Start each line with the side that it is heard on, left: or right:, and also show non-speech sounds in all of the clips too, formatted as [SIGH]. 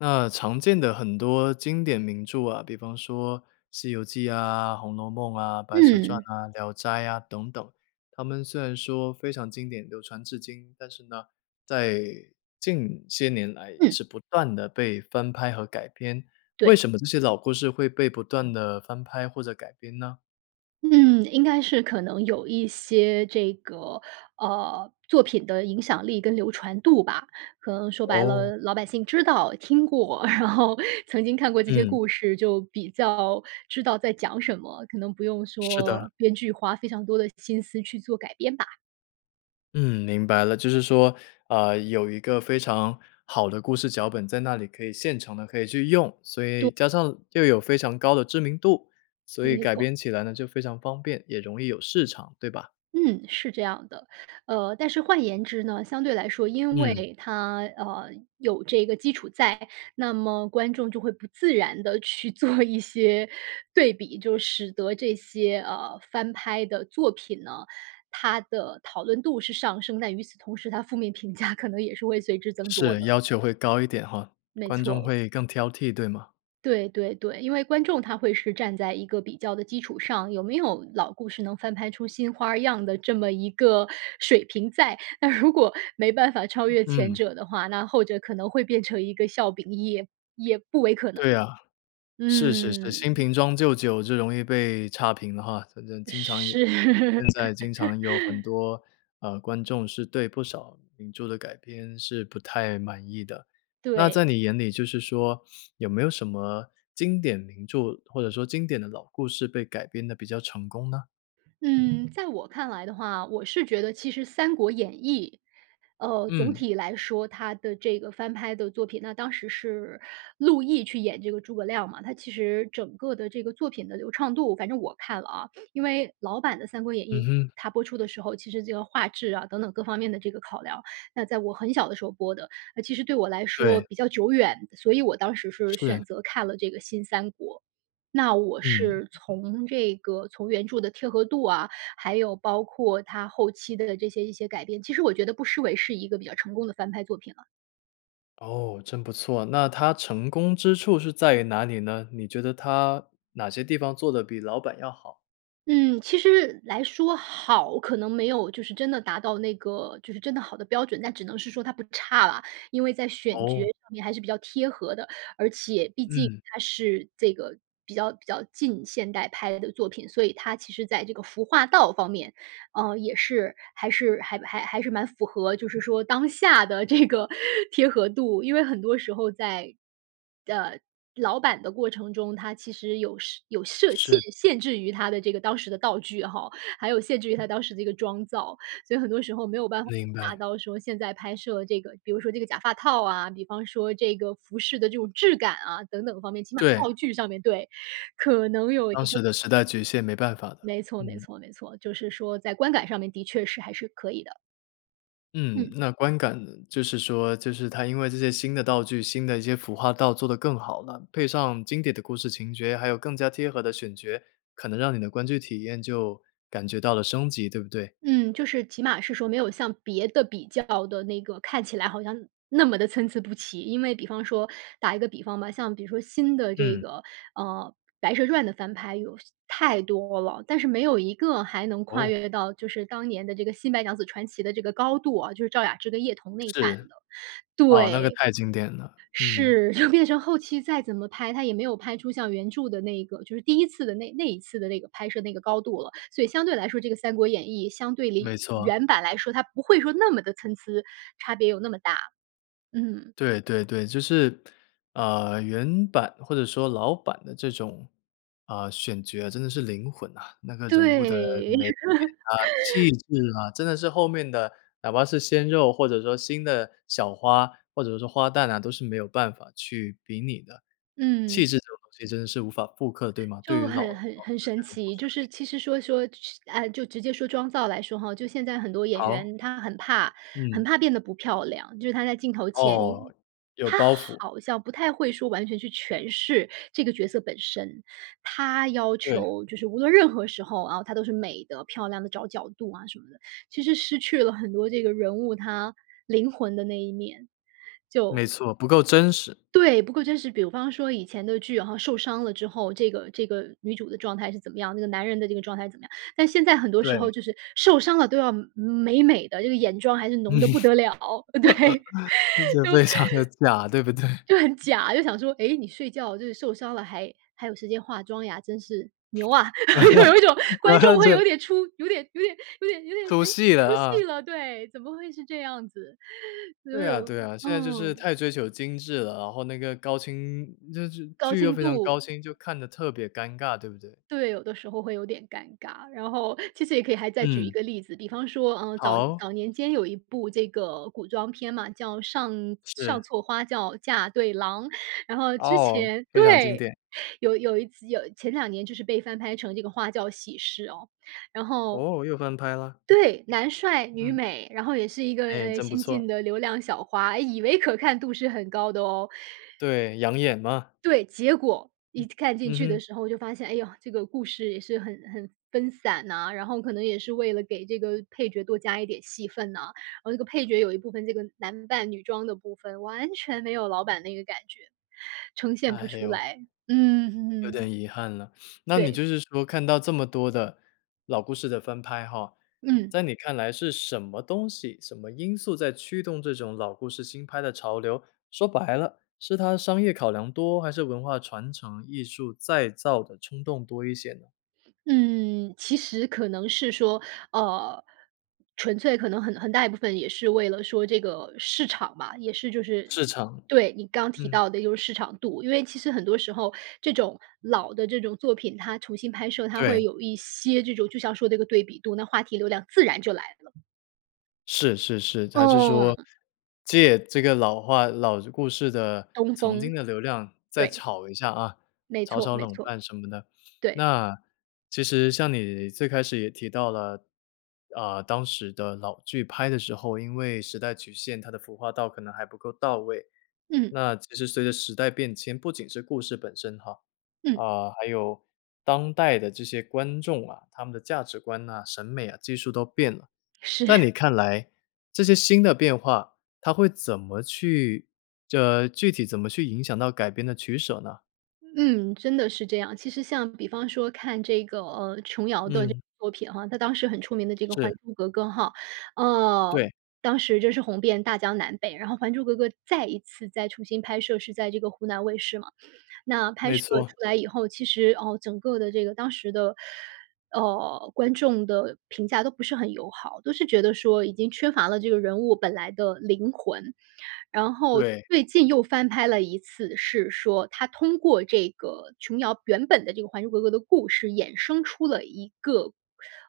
left: 那常见的很多经典名著啊，比方说《西游记》啊、《红楼梦》啊，《白蛇传》
right: 嗯。
left: 啊，《聊斋》啊等等，他们虽然说非常经典，流传至今。但是呢，在近些年来也
right: 嗯。
left: 是不断地被翻拍和改编，为
right: 对。
left: 什么这些老故事会被不断地翻拍或者改编呢？
right: 嗯，应该是可能有一些这个，呃，作品的影响力跟流传度吧。可能说白
left: 哦。
right: 了，老百姓知道、听过，[CHUCKLES] 然后曾经看过这些
left: 嗯。
right: 故事，就比较知道在讲什么，可能不用
left: 是的。
right: 说编剧花非常多的心思去做改编吧。
left: 嗯，明白了。就是说，呃，有一个非常好的故事脚本在那里，可以现成的可以去用，所
right: 对。
left: 以加上又有非常高的知名度，所以
right: 没
left: 改
right: 错。
left: 编起来呢，就非常方便，也容易有市场，对吧？
right: 嗯，是这样的。呃，但是换言之呢，相对来说，因
left: 嗯。
right: 为它，呃，有这个基础在，那么观众就会不自然地去做一些对比。就使得这些，呃，翻拍的作品呢，它的讨论度是上升，但与此同时，它负面评价可能也是会随之增多
left: 是，
right: 的。
left: 要求会高一点哈，
right: 没
left: 观众
right: 错。
left: 会更挑剔对吗？
right: 对对对，因为观众他会是站在一个比较的基础上，有没有老故事能翻拍出新花样的这么一个水平在。那如果没办法超越前
left: 嗯。
right: 者的话，那后者可能会变成一个笑柄，也也不为可能
left: 对
right: 了。
left: 啊。是是是，新
right: 嗯。
left: 瓶装旧酒就容易被差评了哈。反正经常
right: 是。
left: 因现在经常有很
right: [LAUGHS]
left: 多，呃，观众是对不少名著的改编是不太满意的。那在
right: 对。
left: 你眼里就是说，有没有什么经典名著，或者说经典的老故事被改编得比较成功呢？
right: 嗯，在我看来的话，我是觉得其实《三国演义》。呃，总
left: 嗯。
right: 体来说，它的这个翻拍的作品那当时是陆毅去演这个诸葛亮嘛，他其实整个的这个作品的流畅度反正我看了啊，因为老版的三国演
left: 嗯
right: 义，
left: 哼。
right: 它播出的时候，其实这个画质啊等等各方面的这个考量，那在我很小的时候播的。啊，其实对我来说
left: 对。
right: 比较久远，所以我当时是
left: 是。
right: 选择看了这个新三国。那我
left: 嗯。
right: 是从这个从原著的贴合度啊，还有包括它后期的这些一些改变，其实我觉得不失为是一个比较成功的翻拍作品了。
left: 哦，真不错，那他成功之处是在于哪里呢？你觉得他哪些地方做得比老版要好？
right: 嗯，其实来说好，可能没有就是真的达到那个就是真的好的标准，但只能是说它不差啦。因为在选角
left: 哦。
right: 上面还是比较贴合的，而且毕竟
left: 嗯。
right: 它是这个比较比较近现代拍的作品。所以它其实在这个服化道方面，呃，也是还是还还还是蛮符合，就是说当下的这个贴合度。因为很多时候在呃，老版的过程中，它其实有设有设限
left: 是。
right: 限制于它的这个当时的道具哈，还有限制于它当时这个妆造。所以很多时候没有办法
left: 明
right: 达
left: 白。
right: 到说现在拍摄这个比如说这个假发套啊，比方说这个服饰的这种质感啊等等方面，起码
left: 对。
right: 道具上面对，可能有一
left: 当
right: 个
left: 时的时代局限，没办法的，
right: 没错没
left: 嗯。
right: 错没错，就是说在观感上面的确是还是可以的。
left: 嗯，
right: 嗯。
left: 那观感呢，就是说，就是它因为这些新的道具，新的一些服化道做得更好了，配上经典的故事情节，还有更加贴合的选角，可能让你的观剧体验就感觉到了升级，对不对？
right: 嗯，就是起码是说没有像别的比较的那个，看起来好像那么地参差不齐。因为比方说打一个比方吧，像比如说新的这
left: 嗯。
right: 个，呃，白蛇传的翻拍有太多了，但是没有一个还能跨
left: 哦。
right: 越到就是当年的这个《新白娘子传奇》的这个高度啊，就是赵雅芝跟叶童那版
left: 是。
right: 的，
left: 啊，那个
right: 对。
left: 太经典了，嗯。
right: 是，就变成后期再怎么拍，它也没有拍出像原著的那一个，就是第1次的那那一次的那个拍摄那个高度了，所以相对来说这个《三国演义》相对
left: 没
right: 于
left: 错。
right: 原版来说，它不会说那么地参差，差别有那么大。嗯。
left: 对对对，就是，呃，原版或者说老版的这种，呃，选角啊，真的是灵魂呐。那个人物的
right: 对。
left: 美艳啊，气
right: [LAUGHS]
left: 质啊，真的是后面的，哪怕是鲜肉，或者说新的小花，或者说花旦啊，都是没有办法去比拟的。
right: 嗯。
left: 气
right: 这
left: 质这种东西真的是无法复刻对吗？对
right: 就
left: 于老
right: 很
left: 老的
right: 很很神
left: 这种模
right: 奇，
left: 式
right: 就
left: 来
right: 是
left: 说。
right: 其实说，说是呃，就直接说装造来说哈，就现在很多演
left: 好。
right: 员她很怕很
left: 嗯。
right: 怕变得不漂亮，就是她在镜头前，
left: 哦，有包
right: 她
left: 袱。
right: 好像不太会说完全去诠释这个角色本身，她要
left: 对。
right: 求就是无论任何时候啊，她都是美的，漂亮地找角度啊什么的，其实失去了很多这个人物，她灵魂的那一面，
left: 没
right: 就
left: 错，不够真实。
right: 对，不过真是比方说以前的剧，好像受伤了之后，这个这个女主的状态是怎么样，那个男人的这个状态怎么样，但现在很多时候
left: 对。
right: 就是受伤了都要美美美的，这个眼妆还是
left: 嗯。
right: 浓得不得了，对，
left: 就觉得非常地假，对不对？
right: 就 [LAUGHS] 就很假，就想说：“诶，你睡觉就是受伤了，还还有时间化妆呀，真是，牛啊！”就有一种观众
left: [LAUGHS]
right: 会
left: 对。
right: 有点出有点有点有点有点，
left: 出
right: 哎，
left: 戏
right: 出
left: 了，
right: 戏
left: 啊。
right: 了，对，怎么会是这样子，所
left: 对啊
right: 有
left: 对啊，现在就是
right: 嗯。
left: 太追求精致了，然后那个高清就是
right: 高
left: 剧又
right: 清
left: 非常高
right: 度。
left: 清，就看得特别尴尬，对不对？
right: 对，有的时候会有点尴尬，然后，其实也可以还再举一
left: 嗯。
right: 个例子，比方说，呃，早
left: 好。
right: 早年间有一部这个古装片嘛，叫上
left: 是。
right: 《上错花轿嫁对郎》，然后之
left: 哦，
right: 前
left: 非常经
right: 对，
left: 典。
right: 有有一集有前两年就是被翻拍成这个《花轿喜事》哦。然后
left: 哦，又翻拍了？
right: 对，男帅女
left: 嗯。
right: 美，然后也是一个，
left: 哎，
right: 呃，
left: 真不
right: 新
left: 错。
right: 进的流量小花，哎，以为可看度是很高的哦。
left: 对，养眼吗？
right: 对，结果
left: 嗯。
right: 一看进
left: 嗯
right: 去的
left: 哼。
right: 时候，就发现，哎哟，这个故事也是很很分散呐，然后可能也是为了给这个配角多加一点戏份呐，然后这个配角有一部分这个男扮女装的部分，完全没有老版那个感觉，呈现不
left: 哎
right: 出
left: 呦。
right: 来。嗯
left: 有点
right: 哼。
left: 遗憾了。那你
right: 对。
left: 就是说看到这么多的老故事的翻拍哈，
right: 嗯。
left: 在你看来是什么东西、什么因素在驱动这种老故事新拍的潮流，说白了，是它商业考量多，还是文化传承、艺术再造的冲动多一些呢？
right: 嗯，其实可能是说，呃，纯粹可能很很大一部分也是为了说这个市场嘛，也是就是
left: 市场。
right: 对，你刚提
left: 嗯。
right: 到的就是市场度。因为其实很多时候这种老的这种作品，它重新拍摄它会
left: 对。
right: 有一些这种就像说这个对比度，那话题流量自然就来了。
left: 是是是。还是说，
right: 哦。
left: 借这个老话老故事的
right: 东
left: 曾经
right: 风，
left: 的流量再
right: 对。
left: 炒一下啊，
right: 没
left: 炒
right: 错，
left: 炒
right: 没
left: 冷
right: 错！
left: 饭什么的。
right: 对。
left: 那其实像你最开始也提到了，呃，当时的老剧拍的时候因为时代曲线，它的服化道可能还不够到位，
right: 嗯。
left: 那其实随着时代变迁，不仅是故事本身哈，
right: 嗯。
left: 啊，还有当代的这些观众啊，他们的价值观啊，审美啊技术都变了。在
right: 是。
left: 你看来这些新的变化，它会怎么去这具体怎么去影响到改编的取舍呢？
right: 嗯，真的是这样。其实像比方说看这个，呃琼瑶的这个
left: 嗯。
right: 作品哈，她当时很出名的这个《还
left: 是。
right: 珠格格》哈，呃，
left: 对。
right: 当时真是红遍大江南北。然后《还珠格格》再一次再重新拍摄是在这个湖南卫视嘛，那拍
left: 没
right: 摄
left: 错。
right: 出来以后，其实，哦，整个的这个当时的，呃，观众的评价都不是很友好，都是觉得说已经缺乏了这个人物本来的灵魂。然后
left: 对。
right: 最近又翻拍了一次，是说它通过这个琼瑶原本的这个《还珠格格》的故事，衍生出了一个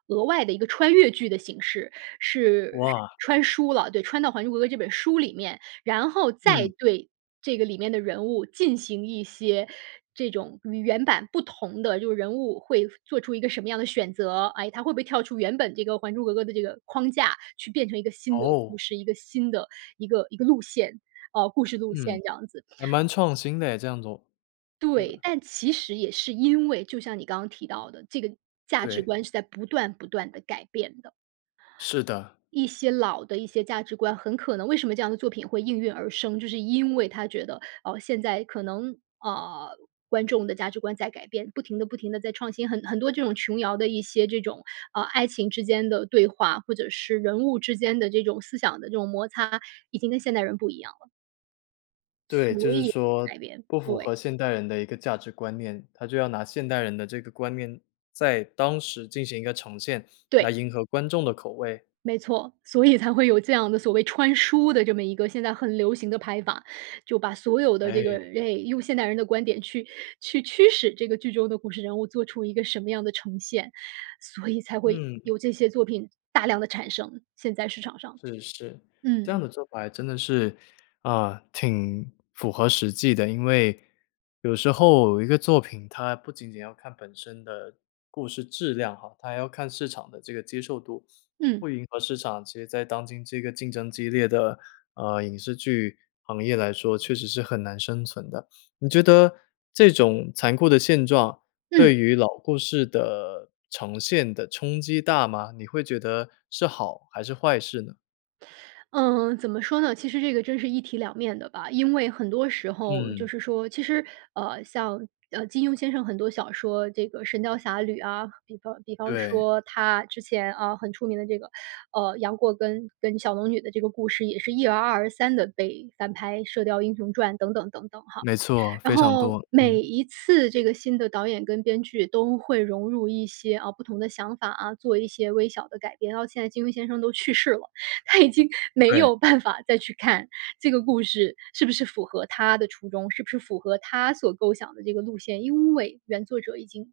right: 额外的一个穿越剧的形式，是
left: 哇！
right: 穿书了对，穿到《还珠格格》这本书里面，然后再
left: 嗯。
right: 对这个里面的人物进行一些这种与原版不同的就是人物会做出一个什么样的选择，哎，它会不会跳出原本这个《还珠格格》的这个框架，去变成一个新的
left: 哦！
right: 故事，一个新的一个一个路线，呃，故事路
left: 嗯，
right: 线这样子。
left: 还蛮创新的耶，这样做！对吧？
right: 对，但其实也是因为就像你刚刚提到的，这个价值
left: 对。
right: 观是在不断不断地改变的。
left: 是的。
right: 一些老的一些价值观，很可能为什么这样的作品会应运而生，就是因为它觉得，哦，现在可能，呃，观众的价值观在改变，不停的不停的在创新，很很多这种琼瑶的一些这种，呃，爱情之间的对话，或者是人物之间的这种思想的这种摩擦已经跟现代人不一样了。
left: 对，就
right: 所
left: 是
right: 以
left: 说
right: 改编，
left: 不符
right: 对。
left: 合现代人的一个价值观念。他就要拿现代人的这个观念，在当时进行一个呈现，
right: 对。
left: 来迎合观众的口味。
right: 没错，所以才会有这样的，所谓“穿书”的这么一个现在很流行的拍法。就把所有的这个
left: 唉。
right: 哎，用现代人的观点，去去驱使这个剧中的故事人物做出一个什么样的呈现，所以才会
left: 嗯。
right: 有这些作品大量地产生，现在市场上。
left: 是是，这
right: 嗯。
left: 样的做法真的是啊，挺符合实际的。因为有时候一个作品，它不仅仅要看本身的故事质量哈，它还要看市场的这个接受度。不
right: 嗯。
left: 迎合市场其实在当今这个竞争激烈的呃，影视剧行业来说，确实是很难生存的。你觉得这种残酷的现状，
right: 嗯。
left: 对于老故事的呈现的冲击大吗？你会觉得是好、还是坏事呢？
right: 嗯，怎么说呢？其实这个真是一体两面的吧。因为很多时候，就
left: 嗯。
right: 是说其实呃，像呃，金庸先生很多小说，这个《神雕侠侣》啊，比方比方
left: 对。
right: 说，他之前啊，很出名的这个呃，杨过跟跟小龙女的这个故事，也是一而再、再而三地被翻拍，《射雕英雄传》等等等等哈。
left: 没错，
right: 然
left: 非常
right: 后，
left: 多，
right: 每
left: 嗯。
right: 一次这个新的导演跟编剧都会融入一些啊，不同的想法啊，做一些微小的改变。然后现在金庸先生都去世了，他已经没
left: 对。
right: 有办法再去看这个故事是不是符合他的初衷，是不是符合他所构想的这个路线，因为原作者已经不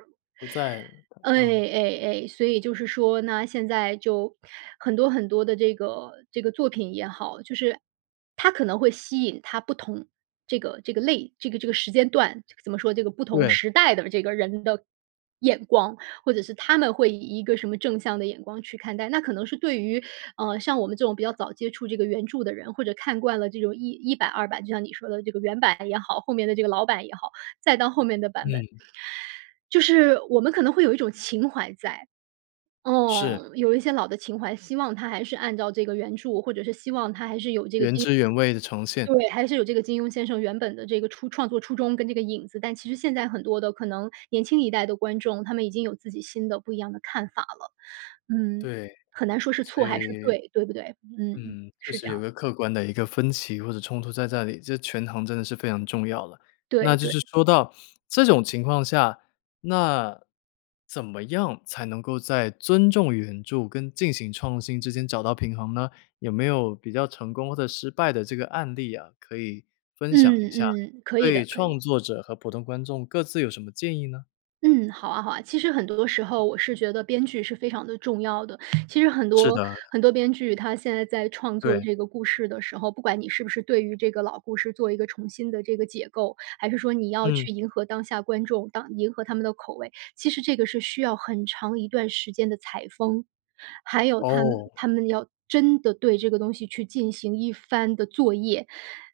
right: 在世了。
left: 不在了。对，
right: 哎哎
left: 嗯。
right: 哎哎。所以就是说呢，现在就很多很多的这个这个作品也好，就是它可能会吸引它不同这个这个类这个这个时间段。怎么说，这个不同
left: 对。
right: 时代的这个人的眼光。或者是他们会以一个什么正向的眼光去看待。那可能是对于呃，像我们这种比较早接触这个原著的人，或者看惯了这种一一版二版，就像你说的这个原版也好，后面的这个老版也好，再到后面的版本。
left: 嗯。
right: 就是我们可能会有一种情怀在。
left: 是。
right: 哦，有一些老的情怀，希望它还是按照这个原著，或者是希望它还是有这个
left: 原
right: 低
left: 汁原味地呈现。
right: 对，还是有这个金庸先生原本的这个初创作初衷，跟这个影子，但其实现在很多的可能年轻一代的观众，他们已经有自己新的不一样的看法了。嗯，
left: 对，
right: 很难说是
left: 所
right: 错还是
left: 以
right: 对，对不对？嗯，
left: 嗯，确
right: 是这
left: 实
right: 样
left: 有
right: 的。
left: 个客观的一个分歧或者冲突在这里，这权衡真的是非常重要的。
right: 对
left: 那就
right: 对。
left: 是说到这种情况下，那怎么样才能够在尊重原著跟进行创新之间找到平衡呢？有没有比较成功或者失败的这个案例啊，可以分享一
right: 嗯
left: 下。
right: 嗯。可以的，
left: 对
right: 可以。
left: 创作者和普通观众各自有什么建议呢？
right: 嗯，好啊好啊，其实很多的时候，我是觉得编剧是非常的重要的。其实很
left: 是
right: 多
left: 的。
right: 很多编剧，他现在在创作
left: 对。
right: 这个故事的时候，不管你是不是对于这个老故事做一个重新的这个解构，还是说你要
left: 嗯。
right: 去迎合当下观众，当迎合他们的口味，其实这个是需要很长一段时间的采风。还有他们
left: 哦。
right: 他们要真的对这个东西去进行一番的作业，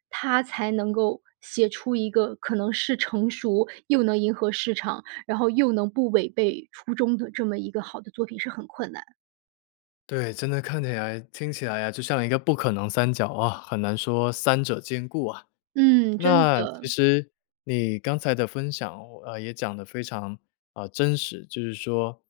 right: 他才能够写出一个可能是成熟又能迎合市场，然后又能不违背初衷的这么一个好的作品，是很困难。
left: 对，真的看起来听起来啊，就像一个不可能三角啊，很难说三者兼顾啊。
right: 嗯，真
left: 那其
right: 的。
left: 实你刚才的分享呃，也讲得非常呃，真实，就是说会担心，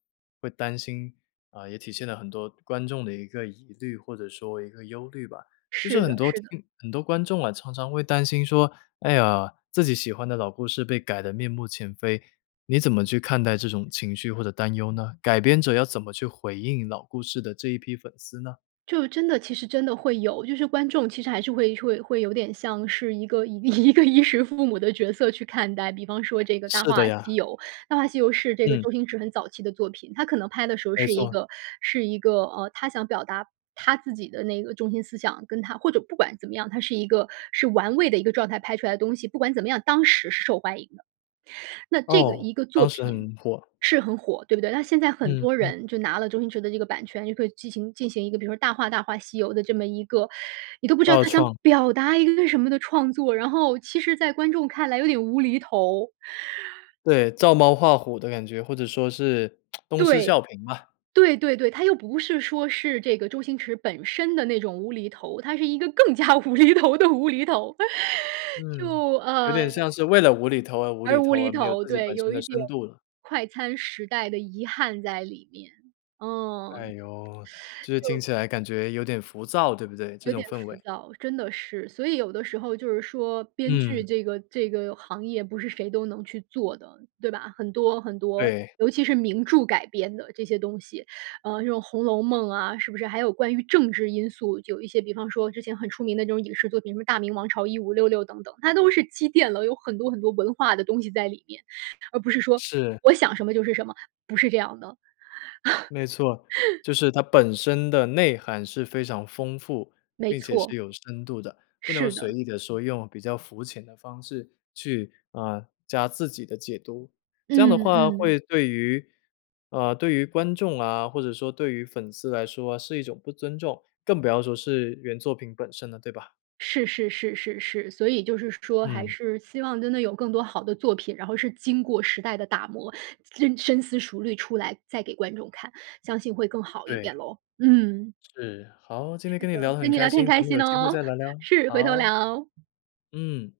left: 啊，也体现了很多观众的一个疑虑，或者说一个忧虑吧，就是
right: 是的
left: 很多
right: 是的。
left: 听很多观众啊，常常会担心说，哎呀，自己喜欢的老故事被改得面目全非。你怎么去看待这种情绪或者担忧呢？改编者要怎么去回应老故事的这一批粉丝呢？
right: 就真的其实真的会有，就是观众其实还是会会会有点像是一个一一个衣食父母的角色去看待，比方说这个《大
left: 是的
right: 话西
left: 呀！
right: 游》，《大话西游》是这个
left: 嗯。
right: 周星驰很早期的作品，他可能拍的时候
left: 没
right: 是一
left: 错。
right: 个是一个呃，他想表达他自己的那个中心思想，跟他或者不管怎么样，他是一个是玩味的一个状态拍出来的东西，不管怎么样，当时是受欢迎的。那这个
left: 噢，
right: 一个作
left: 当时
right: 品，
left: 很火。
right: 是很火，对不对？那现在很
left: 嗯
right: 多
left: 嗯。
right: 人就拿了周星驰的这个版权，就可以进行进行一个比如说《大话大话西游》的这么一个你都不知道
left: 二
right: 它想
left: 创。
right: 表达一个为什么的创作，然后，其实在观众看来有点无厘头。
left: 对，照猫画虎的感觉，或者说是 [TSK] 东施效
right: 对，
left: 颦吧。
right: 对对对，它又不是说是这个周星驰本身的那种无厘头，它是一个更加无厘头的无厘头。就
left: 嗯，有点
right: 呃
left: 像是为了无厘头而无厘
right: 而无
left: 头
right: 厘
left: 而没有
right: 头
left: 自己
right: 对，
left: 本身
right: 有
left: 的
right: 一点，
left: 深度了。
right: 快餐时代的遗憾在里面，嗯。
left: 哎哟，就是听
right: 就
left: 起来感觉有点浮躁对不对？这
right: 有
left: 种
right: 点
left: 氛
right: 浮
left: 围。
right: 躁，真的是，所以有的时候就是说，编剧
left: 嗯。
right: 这个这个行业不是谁都能去做的，对吧？很多很多，
left: 对。
right: 尤其是名著改编的这些东西，呃，这种《红楼梦》啊，是不是还有关于政治因素，有一些比方说之前很出名的这种影视作品，什么《大明王朝一五六六》等等，它都是积淀了，有很多很多文化的东西在里面，而不是说
left: 是。
right: 我想什么就是什么，不是这样的。
left: 没错，
right: [LAUGHS]
left: 就是它本身的内涵是非常丰富，
right: 没
left: 并且是
right: 错。
left: 有深度的，不能
right: 是
left: 随
right: 的。
left: 意地说用比较肤浅的方式去，呃，加自己的解读。这样
right: 嗯，
left: 的话
right: 嗯。
left: 会对于呃，对于观众啊，或者说对于粉丝来说是一种不尊重，更不要说是原作品本身的，对吧？
right: 是是是是是，所以就是说还
left: 嗯。
right: 是希望真的有更多好的作品，然后是经过时代的打磨，真深思熟虑出来再给观众看，相信会更好一
left: 对。
right: 点咯，嗯。
left: 是，好，今天
right: 是
left: 跟你聊
right: 的，
left: 得很
right: 跟你
left: 开
right: 聊天很
left: 心，咱
right: 开
left: 们有
right: 心
left: 机会
right: 哦！
left: 再聊聊，
right: 是，回头
left: 好。
right: 聊。
left: 嗯。